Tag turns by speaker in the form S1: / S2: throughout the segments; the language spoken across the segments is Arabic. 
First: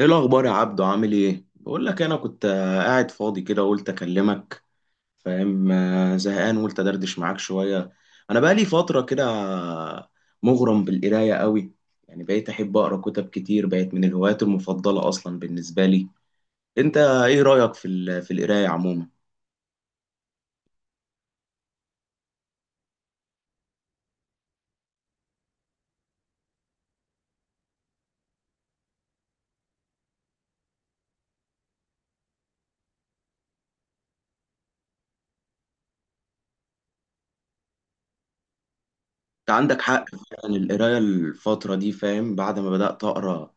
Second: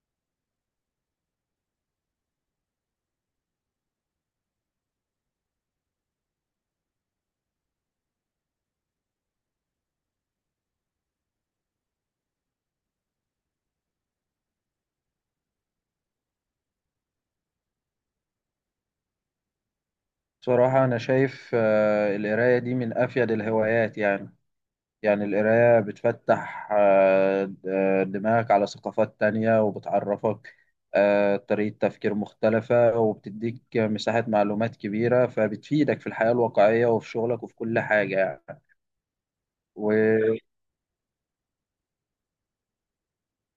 S1: ايه الاخبار يا عبدو؟ عامل ايه؟ بقول لك، انا كنت قاعد فاضي كده قلت اكلمك. فاهم؟ زهقان قلت ادردش معاك شويه. انا بقالي فتره كده، مغرم بالقرايه قوي. يعني بقيت احب اقرا كتب كتير، بقت من الهوايات المفضله اصلا بالنسبه لي. انت ايه رايك في القرايه عموما؟
S2: بصراحة أنا شايف القراية دي من أفيد الهوايات يعني. القراية بتفتح دماغك على ثقافات تانية، وبتعرفك طريقة تفكير مختلفة، وبتديك مساحة معلومات كبيرة، فبتفيدك في الحياة الواقعية وفي شغلك وفي كل حاجة يعني.
S1: انت عندك حق
S2: وأنا
S1: فعلا. القراية الفترة دي، فاهم، بعد ما بدأت أقرأ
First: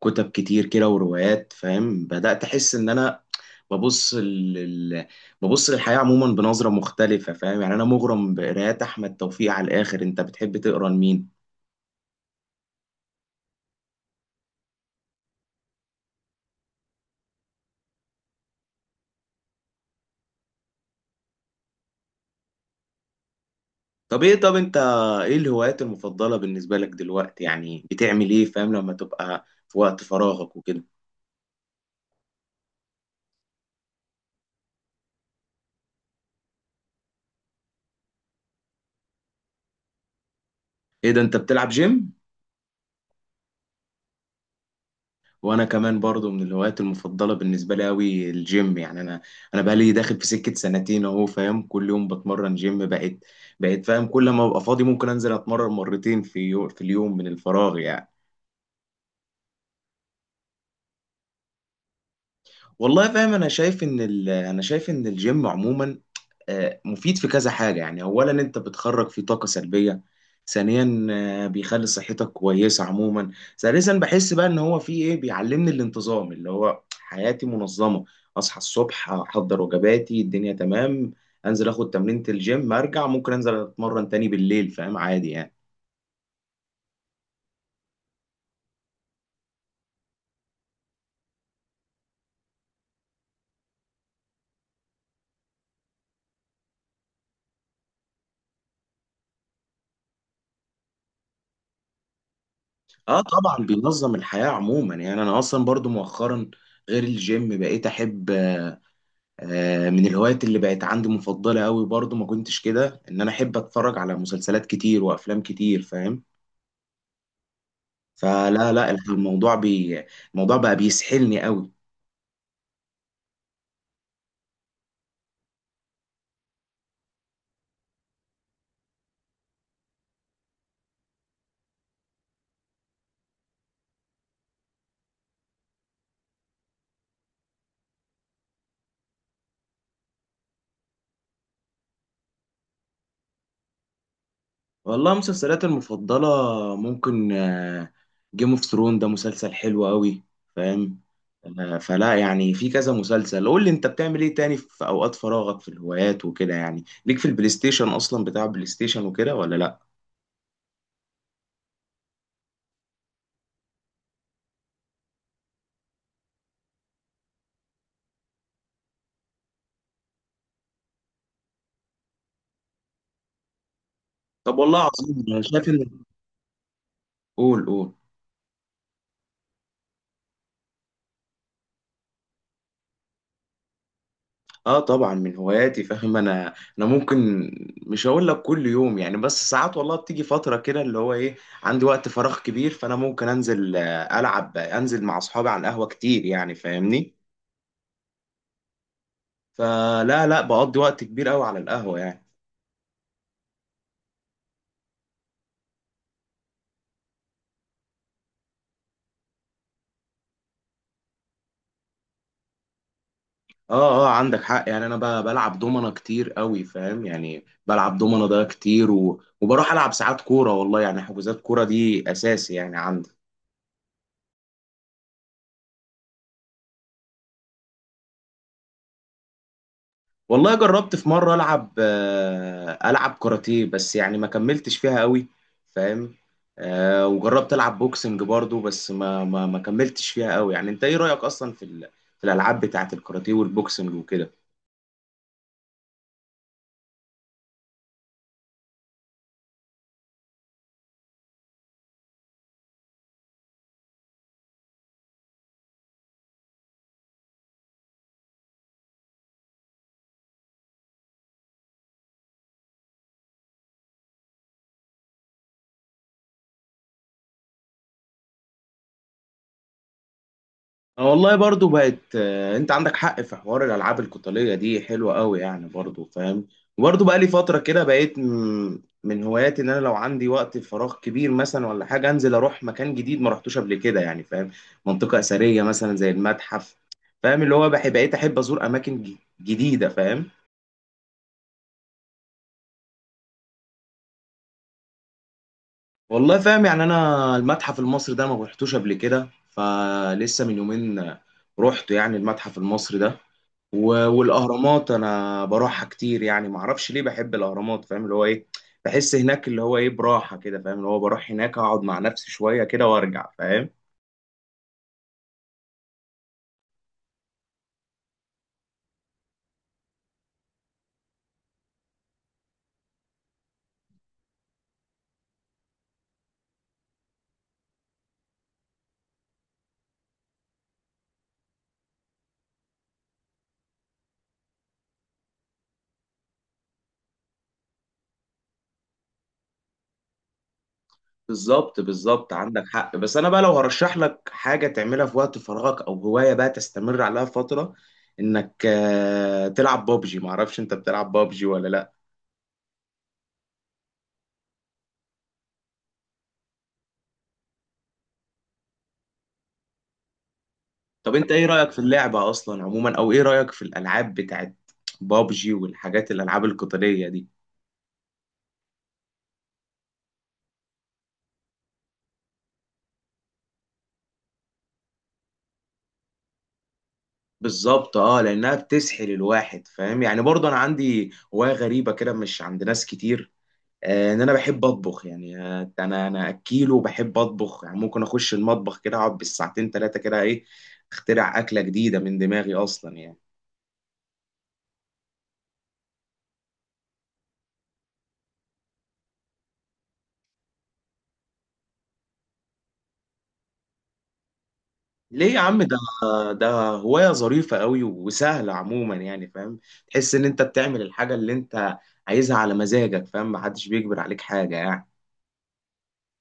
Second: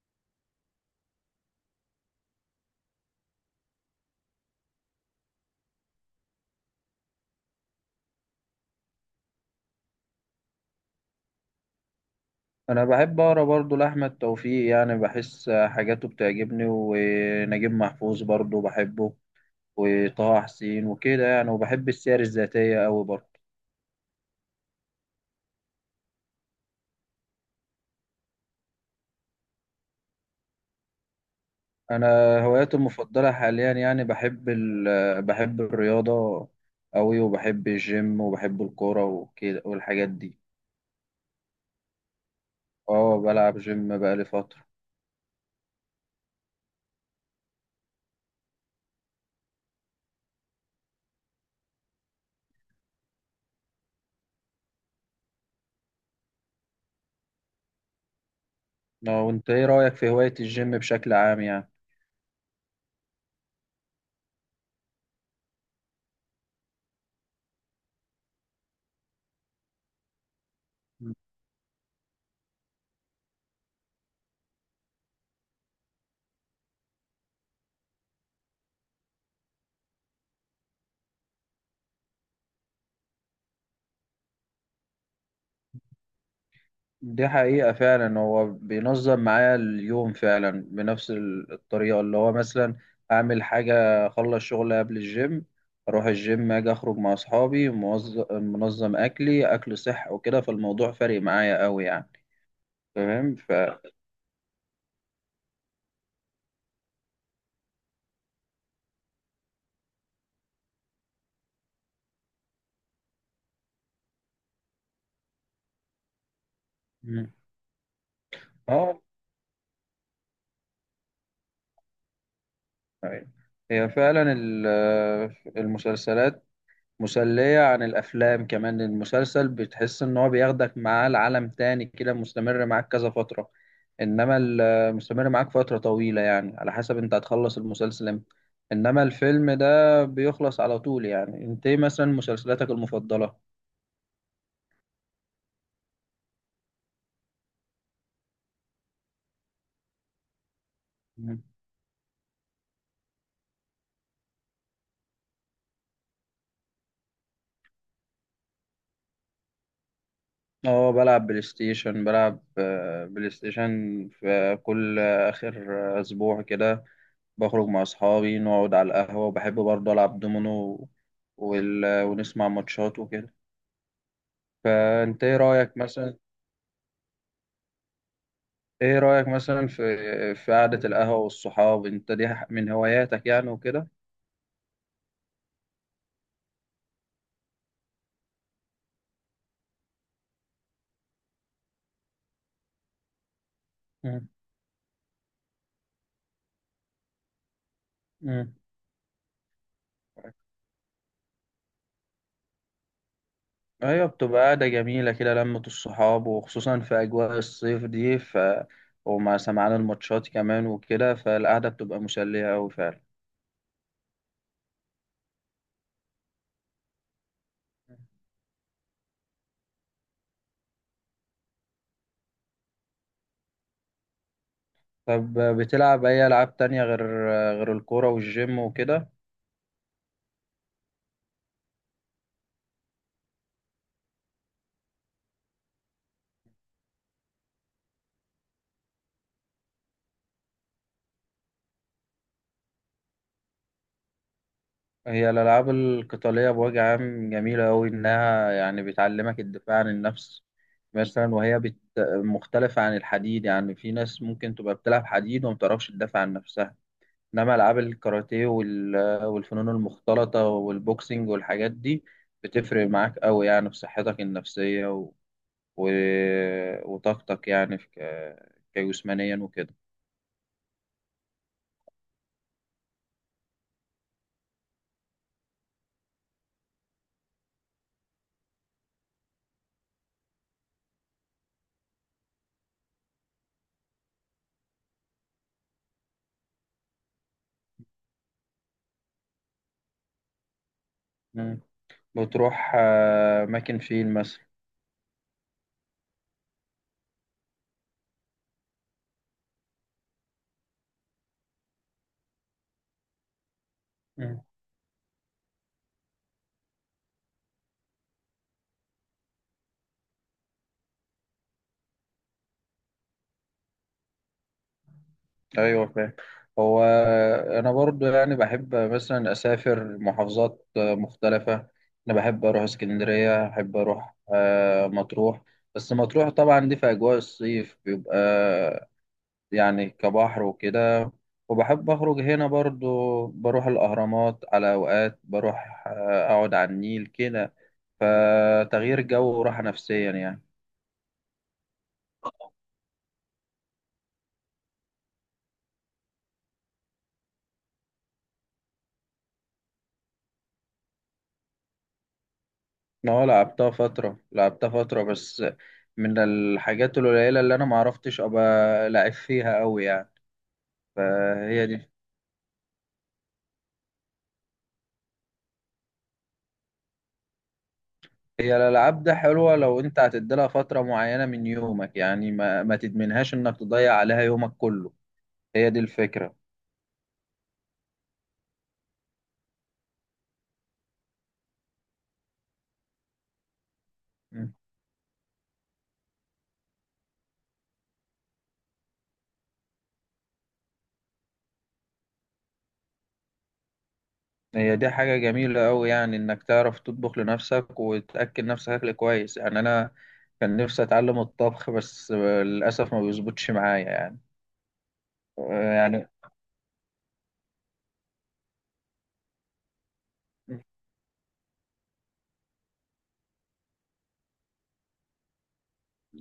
S1: كتب كتير كده وروايات، فاهم، بدأت أحس إن أنا ببص لل... ببص للحياة عموما بنظرة مختلفة، فاهم. يعني أنا مغرم بقرايات أحمد توفيق على الآخر. أنت بتحب تقرأ لمين؟
S2: بحب أقرأ برضه لأحمد توفيق، يعني بحس حاجاته بتعجبني، ونجيب محفوظ برضه بحبه، وطه حسين وكده يعني، وبحب السير الذاتية أوي برضه.
S1: طب إيه، طب أنت إيه الهوايات المفضلة بالنسبة لك دلوقتي؟ يعني بتعمل إيه، فاهم، لما تبقى في وقت فراغك وكده؟
S2: انا هواياتي المفضله حاليا يعني بحب بحب الرياضه قوي، وبحب الجيم وبحب الكوره وكده والحاجات دي.
S1: إيه ده، أنت بتلعب جيم؟
S2: اه، بلعب جيم بقالي فتره.
S1: وانا كمان برضو من الهوايات المفضله بالنسبه لي قوي الجيم. يعني انا بقى لي داخل في سكه سنتين اهو، فاهم، كل يوم بتمرن جيم. بقيت فاهم كل ما ابقى فاضي ممكن انزل اتمرن مرتين في اليوم، من الفراغ يعني.
S2: اه، وانت ايه رايك في هوايه الجيم بشكل عام يعني؟
S1: والله فاهم، انا شايف ان الجيم عموما مفيد في كذا حاجة. يعني أولا أنت بتخرج فيه طاقة سلبية. ثانيا، بيخلي صحتك كويسة عموما. ثالثا، بحس بقى إن هو فيه إيه، بيعلمني الانتظام، اللي هو حياتي منظمة. أصحى الصبح، أحضر وجباتي، الدنيا تمام، أنزل آخد تمرينة الجيم، أرجع ممكن أنزل أتمرن تاني بالليل، فاهم، عادي يعني.
S2: دي حقيقه فعلا، هو بينظم معايا اليوم فعلا بنفس الطريقه. اللي هو مثلا اعمل حاجه، اخلص شغل قبل الجيم، اروح الجيم، اجي اخرج مع اصحابي، منظم اكلي، اكل صح وكده، فالموضوع فارق معايا قوي يعني.
S1: اه
S2: تمام.
S1: طبعا بينظم الحياة عموما. يعني انا اصلا برضو مؤخرا غير الجيم بقيت احب من الهوايات اللي بقت عندي مفضلة قوي برضو، ما كنتش كده، ان انا احب اتفرج على مسلسلات كتير وافلام كتير، فاهم.
S2: مم.
S1: فلا لا،
S2: اه.
S1: الموضوع بقى بيسحلني قوي.
S2: أيوة. هي فعلا المسلسلات مسلية عن الأفلام. كمان المسلسل بتحس إن هو بياخدك معاه لعالم تاني كده، مستمر معاك كذا فترة. إنما مستمر معاك فترة طويلة، يعني على حسب أنت هتخلص المسلسل إمتى. إنما الفيلم ده بيخلص على طول. يعني أنت إيه مثلا مسلسلاتك المفضلة؟
S1: والله مسلسلاتي المفضلة، ممكن جيم اوف ثرون، ده مسلسل حلو قوي، فاهم.
S2: مم.
S1: فلا يعني في كذا مسلسل. قول لي انت بتعمل ايه تاني في اوقات فراغك، في الهوايات وكده. يعني ليك في البلاي ستيشن اصلا؟ بتاع بلاي ستيشن وكده ولا لا؟
S2: اه، بلعب بلاي ستيشن، بلعب بلاي ستيشن في كل آخر أسبوع كده. بخرج مع أصحابي، نقعد على القهوة، وبحب برضه ألعب دومينو ونسمع ماتشات وكده.
S1: طب والله عظيم.
S2: فأنت إيه
S1: انا شايف
S2: رأيك
S1: ان...
S2: مثلا
S1: قول قول.
S2: إيه رأيك مثلا في قعدة القهوة والصحاب، أنت من هواياتك يعني وكده؟
S1: اه طبعا من هواياتي، فاهم. انا ممكن. مش هقول لك كل يوم يعني، بس ساعات والله بتيجي فتره كده اللي هو ايه، عندي وقت فراغ كبير، فانا ممكن انزل
S2: مم.
S1: العب، انزل مع اصحابي على القهوه كتير يعني، فاهمني.
S2: مم.
S1: فلا لا بقضي وقت كبير قوي على القهوه يعني.
S2: أيوة، بتبقى قعدة جميلة كده، لمة الصحاب، وخصوصا في أجواء الصيف دي. ومع سمعان الماتشات كمان وكده، فالقعدة بتبقى مسلية أوي فعلا.
S1: اه اه عندك حق. يعني انا بلعب دومنه كتير قوي، فاهم. يعني بلعب دومنه ده كتير، وبروح العب ساعات كوره، والله يعني حجوزات كوره دي اساسي يعني عندي.
S2: طب بتلعب أي ألعاب تانية غير الكورة والجيم وكده؟
S1: والله جربت في مرة ألعب ألعب كاراتيه، بس يعني ما كملتش فيها قوي، فاهم. وجربت ألعب بوكسنج برضو بس ما كملتش فيها قوي يعني. أنت إيه رأيك أصلا في الألعاب بتاعة الكاراتيه والبوكسنج وكده؟
S2: هي الألعاب القتالية بوجه عام جميلة أوي، إنها يعني بتعلمك الدفاع عن النفس مثلا. مختلفة عن الحديد، يعني في ناس ممكن تبقى بتلعب حديد وما بتعرفش تدافع عن نفسها. إنما ألعاب الكاراتيه والفنون المختلطة والبوكسينج والحاجات دي بتفرق معاك أوي يعني في صحتك النفسية و... وطاقتك يعني في كجسمانيا وكده.
S1: آه والله برضو بقت، انت عندك حق في حوار الالعاب القتاليه دي، حلوه قوي يعني برضو، فاهم. وبرضو بقى لي فتره كده بقيت من هواياتي ان انا لو عندي وقت فراغ كبير مثلا ولا حاجه انزل اروح مكان جديد ما رحتوش قبل كده، يعني فاهم، منطقه اثريه مثلا زي المتحف، فاهم. اللي هو بحب، بقيت احب ازور اماكن جديده، فاهم.
S2: مم. بتروح أماكن فين مثلا؟
S1: والله فاهم، يعني انا المتحف المصري ده ما رحتوش قبل كده. فلسه من يومين رحت يعني المتحف المصري ده، والاهرامات انا بروحها كتير يعني ما اعرفش ليه بحب الاهرامات، فاهم. اللي هو ايه، بحس هناك اللي هو ايه براحه كده، فاهم. اللي هو بروح هناك اقعد مع نفسي شويه كده وارجع، فاهم.
S2: ايوه فاهم. هو انا برضو يعني بحب مثلا اسافر محافظات مختلفه. انا بحب اروح اسكندريه، بحب اروح مطروح. بس مطروح طبعا دي في اجواء الصيف بيبقى يعني كبحر وكده. وبحب اخرج هنا برضو، بروح الاهرامات على اوقات، بروح اقعد على النيل كده. فتغيير جو وراحه نفسيا يعني.
S1: بالظبط بالظبط عندك حق. بس انا بقى لو هرشح لك حاجه تعملها في وقت فراغك او هوايه بقى تستمر عليها فتره، انك تلعب بابجي. ما اعرفش انت بتلعب بابجي ولا لا؟
S2: ما هو لعبتها فترة، لعبتها فترة، بس من الحاجات القليلة اللي أنا معرفتش أبقى لعب فيها أوي يعني،
S1: طب انت ايه
S2: فهي
S1: رايك في
S2: دي.
S1: اللعبه اصلا عموما، او ايه رايك في الالعاب بتاعت بابجي والحاجات الالعاب القتاليه دي؟
S2: هي الألعاب ده حلوة لو أنت هتديلها فترة معينة من يومك، يعني ما تدمنهاش إنك تضيع عليها يومك كله. هي دي الفكرة.
S1: بالظبط اه، لانها بتسحل الواحد، فاهم. يعني برضه انا عندي هوايه غريبه كده مش عند ناس كتير، ان انا
S2: مم.
S1: بحب اطبخ يعني. انا اكيل وبحب اطبخ. يعني ممكن اخش المطبخ كده اقعد بالساعتين ثلاثه كده، ايه، اخترع اكله جديده من دماغي اصلا يعني.
S2: هي دي حاجة جميلة أوي، يعني إنك تعرف تطبخ لنفسك وتأكل نفسك أكل كويس. يعني أنا كان نفسي أتعلم الطبخ، بس للأسف ما بيظبطش معايا يعني.
S1: ليه يا عم؟ ده
S2: يعني
S1: ده هوايه ظريفه قوي وسهله عموما يعني، فاهم. تحس ان انت بتعمل الحاجه اللي انت عايزها على مزاجك، فاهم، محدش بيجبر عليك حاجه يعني.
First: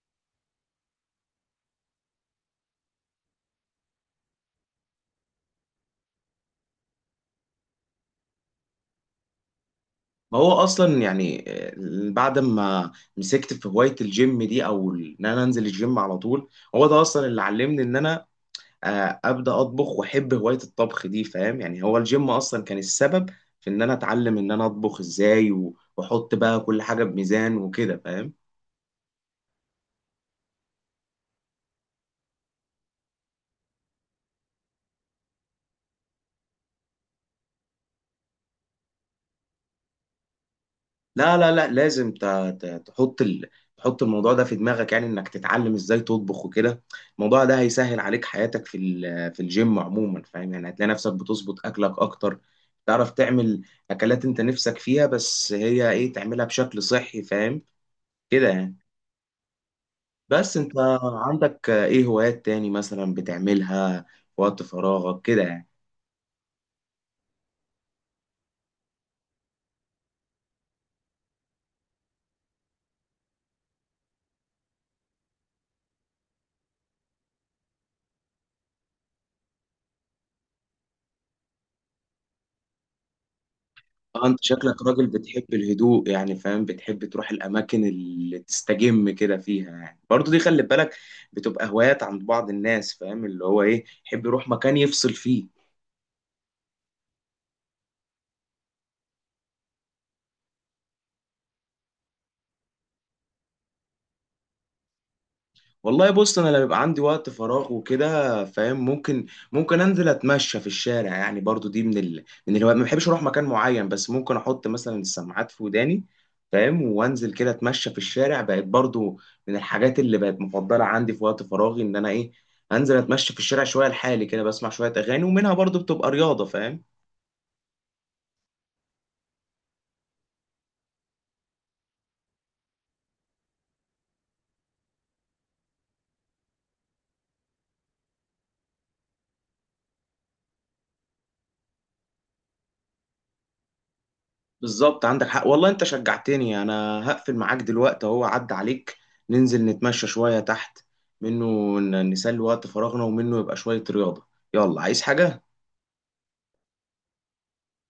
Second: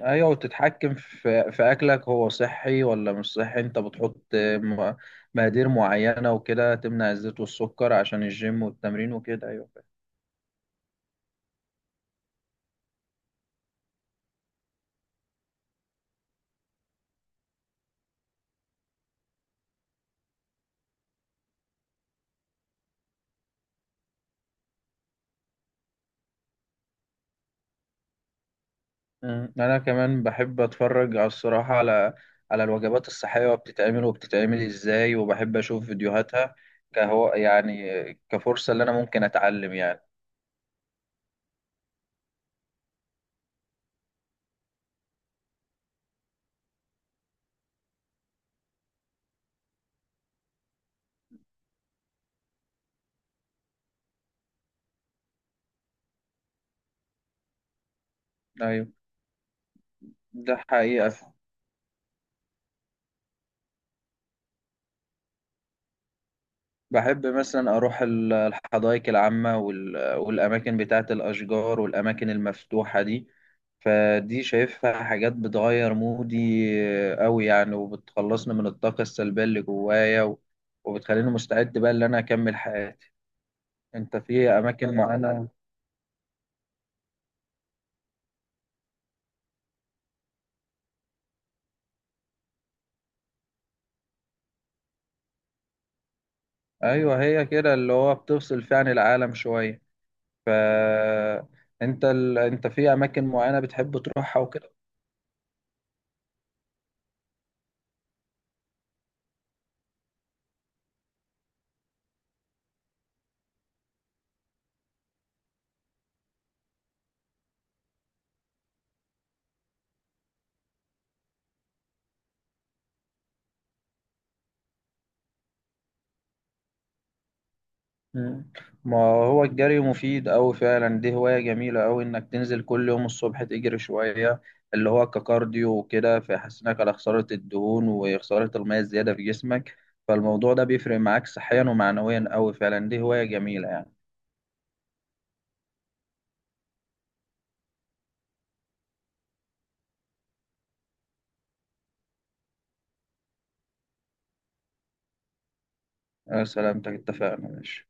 S2: ايوه، وتتحكم في اكلك، هو صحي ولا مش صحي. انت بتحط مقادير معينه وكده، تمنع الزيت والسكر عشان الجيم والتمرين وكده. ايوه فاهم.
S1: ما هو اصلا يعني، بعد ما مسكت في هوايه الجيم دي او ان انا انزل الجيم على طول، هو ده اصلا اللي علمني ان انا ابدا اطبخ واحب هوايه الطبخ دي، فاهم. يعني هو الجيم اصلا كان السبب في ان انا اتعلم ان انا اطبخ ازاي، واحط بقى كل حاجه بميزان وكده، فاهم.
S2: انا كمان بحب اتفرج على الصراحه، على الوجبات الصحيه، وبتتعمل ازاي، وبحب اشوف فيديوهاتها كهو يعني، كفرصه اللي انا ممكن اتعلم يعني.
S1: لا لا لا لازم تحط الموضوع ده في دماغك، يعني انك تتعلم ازاي تطبخ وكده. الموضوع ده هيسهل عليك حياتك في الجيم عموما، فاهم. يعني هتلاقي نفسك بتظبط اكلك اكتر، تعرف تعمل اكلات انت نفسك فيها، بس هي ايه تعملها بشكل صحي، فاهم، كده يعني.
S2: ايوه،
S1: بس
S2: ده
S1: انت
S2: حقيقه.
S1: عندك ايه هوايات تاني مثلا بتعملها في وقت فراغك كده يعني؟
S2: بحب مثلا أروح الحدائق العامة والأماكن بتاعة الأشجار والأماكن المفتوحة دي. فدي شايفها حاجات بتغير مودي أوي يعني، وبتخلصني من الطاقة السلبية اللي جوايا وبتخليني مستعد بقى إن أنا أكمل حياتي. أنت
S1: اه انت
S2: في
S1: شكلك
S2: أماكن
S1: راجل بتحب
S2: معينة؟
S1: الهدوء يعني، فاهم. بتحب تروح الاماكن اللي تستجم كده فيها يعني. برضو دي خلي بالك، بتبقى هوايات عند بعض الناس، فاهم، اللي هو ايه، يحب يروح مكان يفصل فيه.
S2: أيوه، هي كده اللي هو بتفصل فيها عن العالم شوية. ف أنت في أماكن معينة بتحب تروحها وكده؟
S1: والله بص انا لما بيبقى عندي وقت فراغ وكده، فاهم، ممكن انزل اتمشى في الشارع. يعني برضو دي من الهوايات، ما بحبش اروح مكان معين، بس ممكن احط مثلا السماعات في وداني، فاهم، وانزل كده اتمشى في الشارع، بقت برضو من الحاجات اللي بقت مفضلة عندي في وقت فراغي ان انا ايه، انزل اتمشى في الشارع شوية لحالي كده، بسمع شوية اغاني، ومنها برضو بتبقى رياضة، فاهم.
S2: مم. ما هو الجري مفيد أوي فعلا، دي هواية جميلة أوي إنك تنزل كل يوم الصبح تجري شوية، اللي هو ككارديو وكده، فيحسنك على خسارة الدهون وخسارة المية الزيادة في جسمك. فالموضوع ده بيفرق معاك صحيا ومعنويا أوي فعلا، دي هواية جميلة يعني.
S1: بالظبط عندك حق والله، انت شجعتني. انا هقفل معاك دلوقتي اهو، عدى عليك، ننزل نتمشى شوية تحت منه، نسلي وقت فراغنا، ومنه يبقى شوية رياضة. يلا، عايز حاجة؟
S2: أنا سلامتك، اتفقنا، ماشي.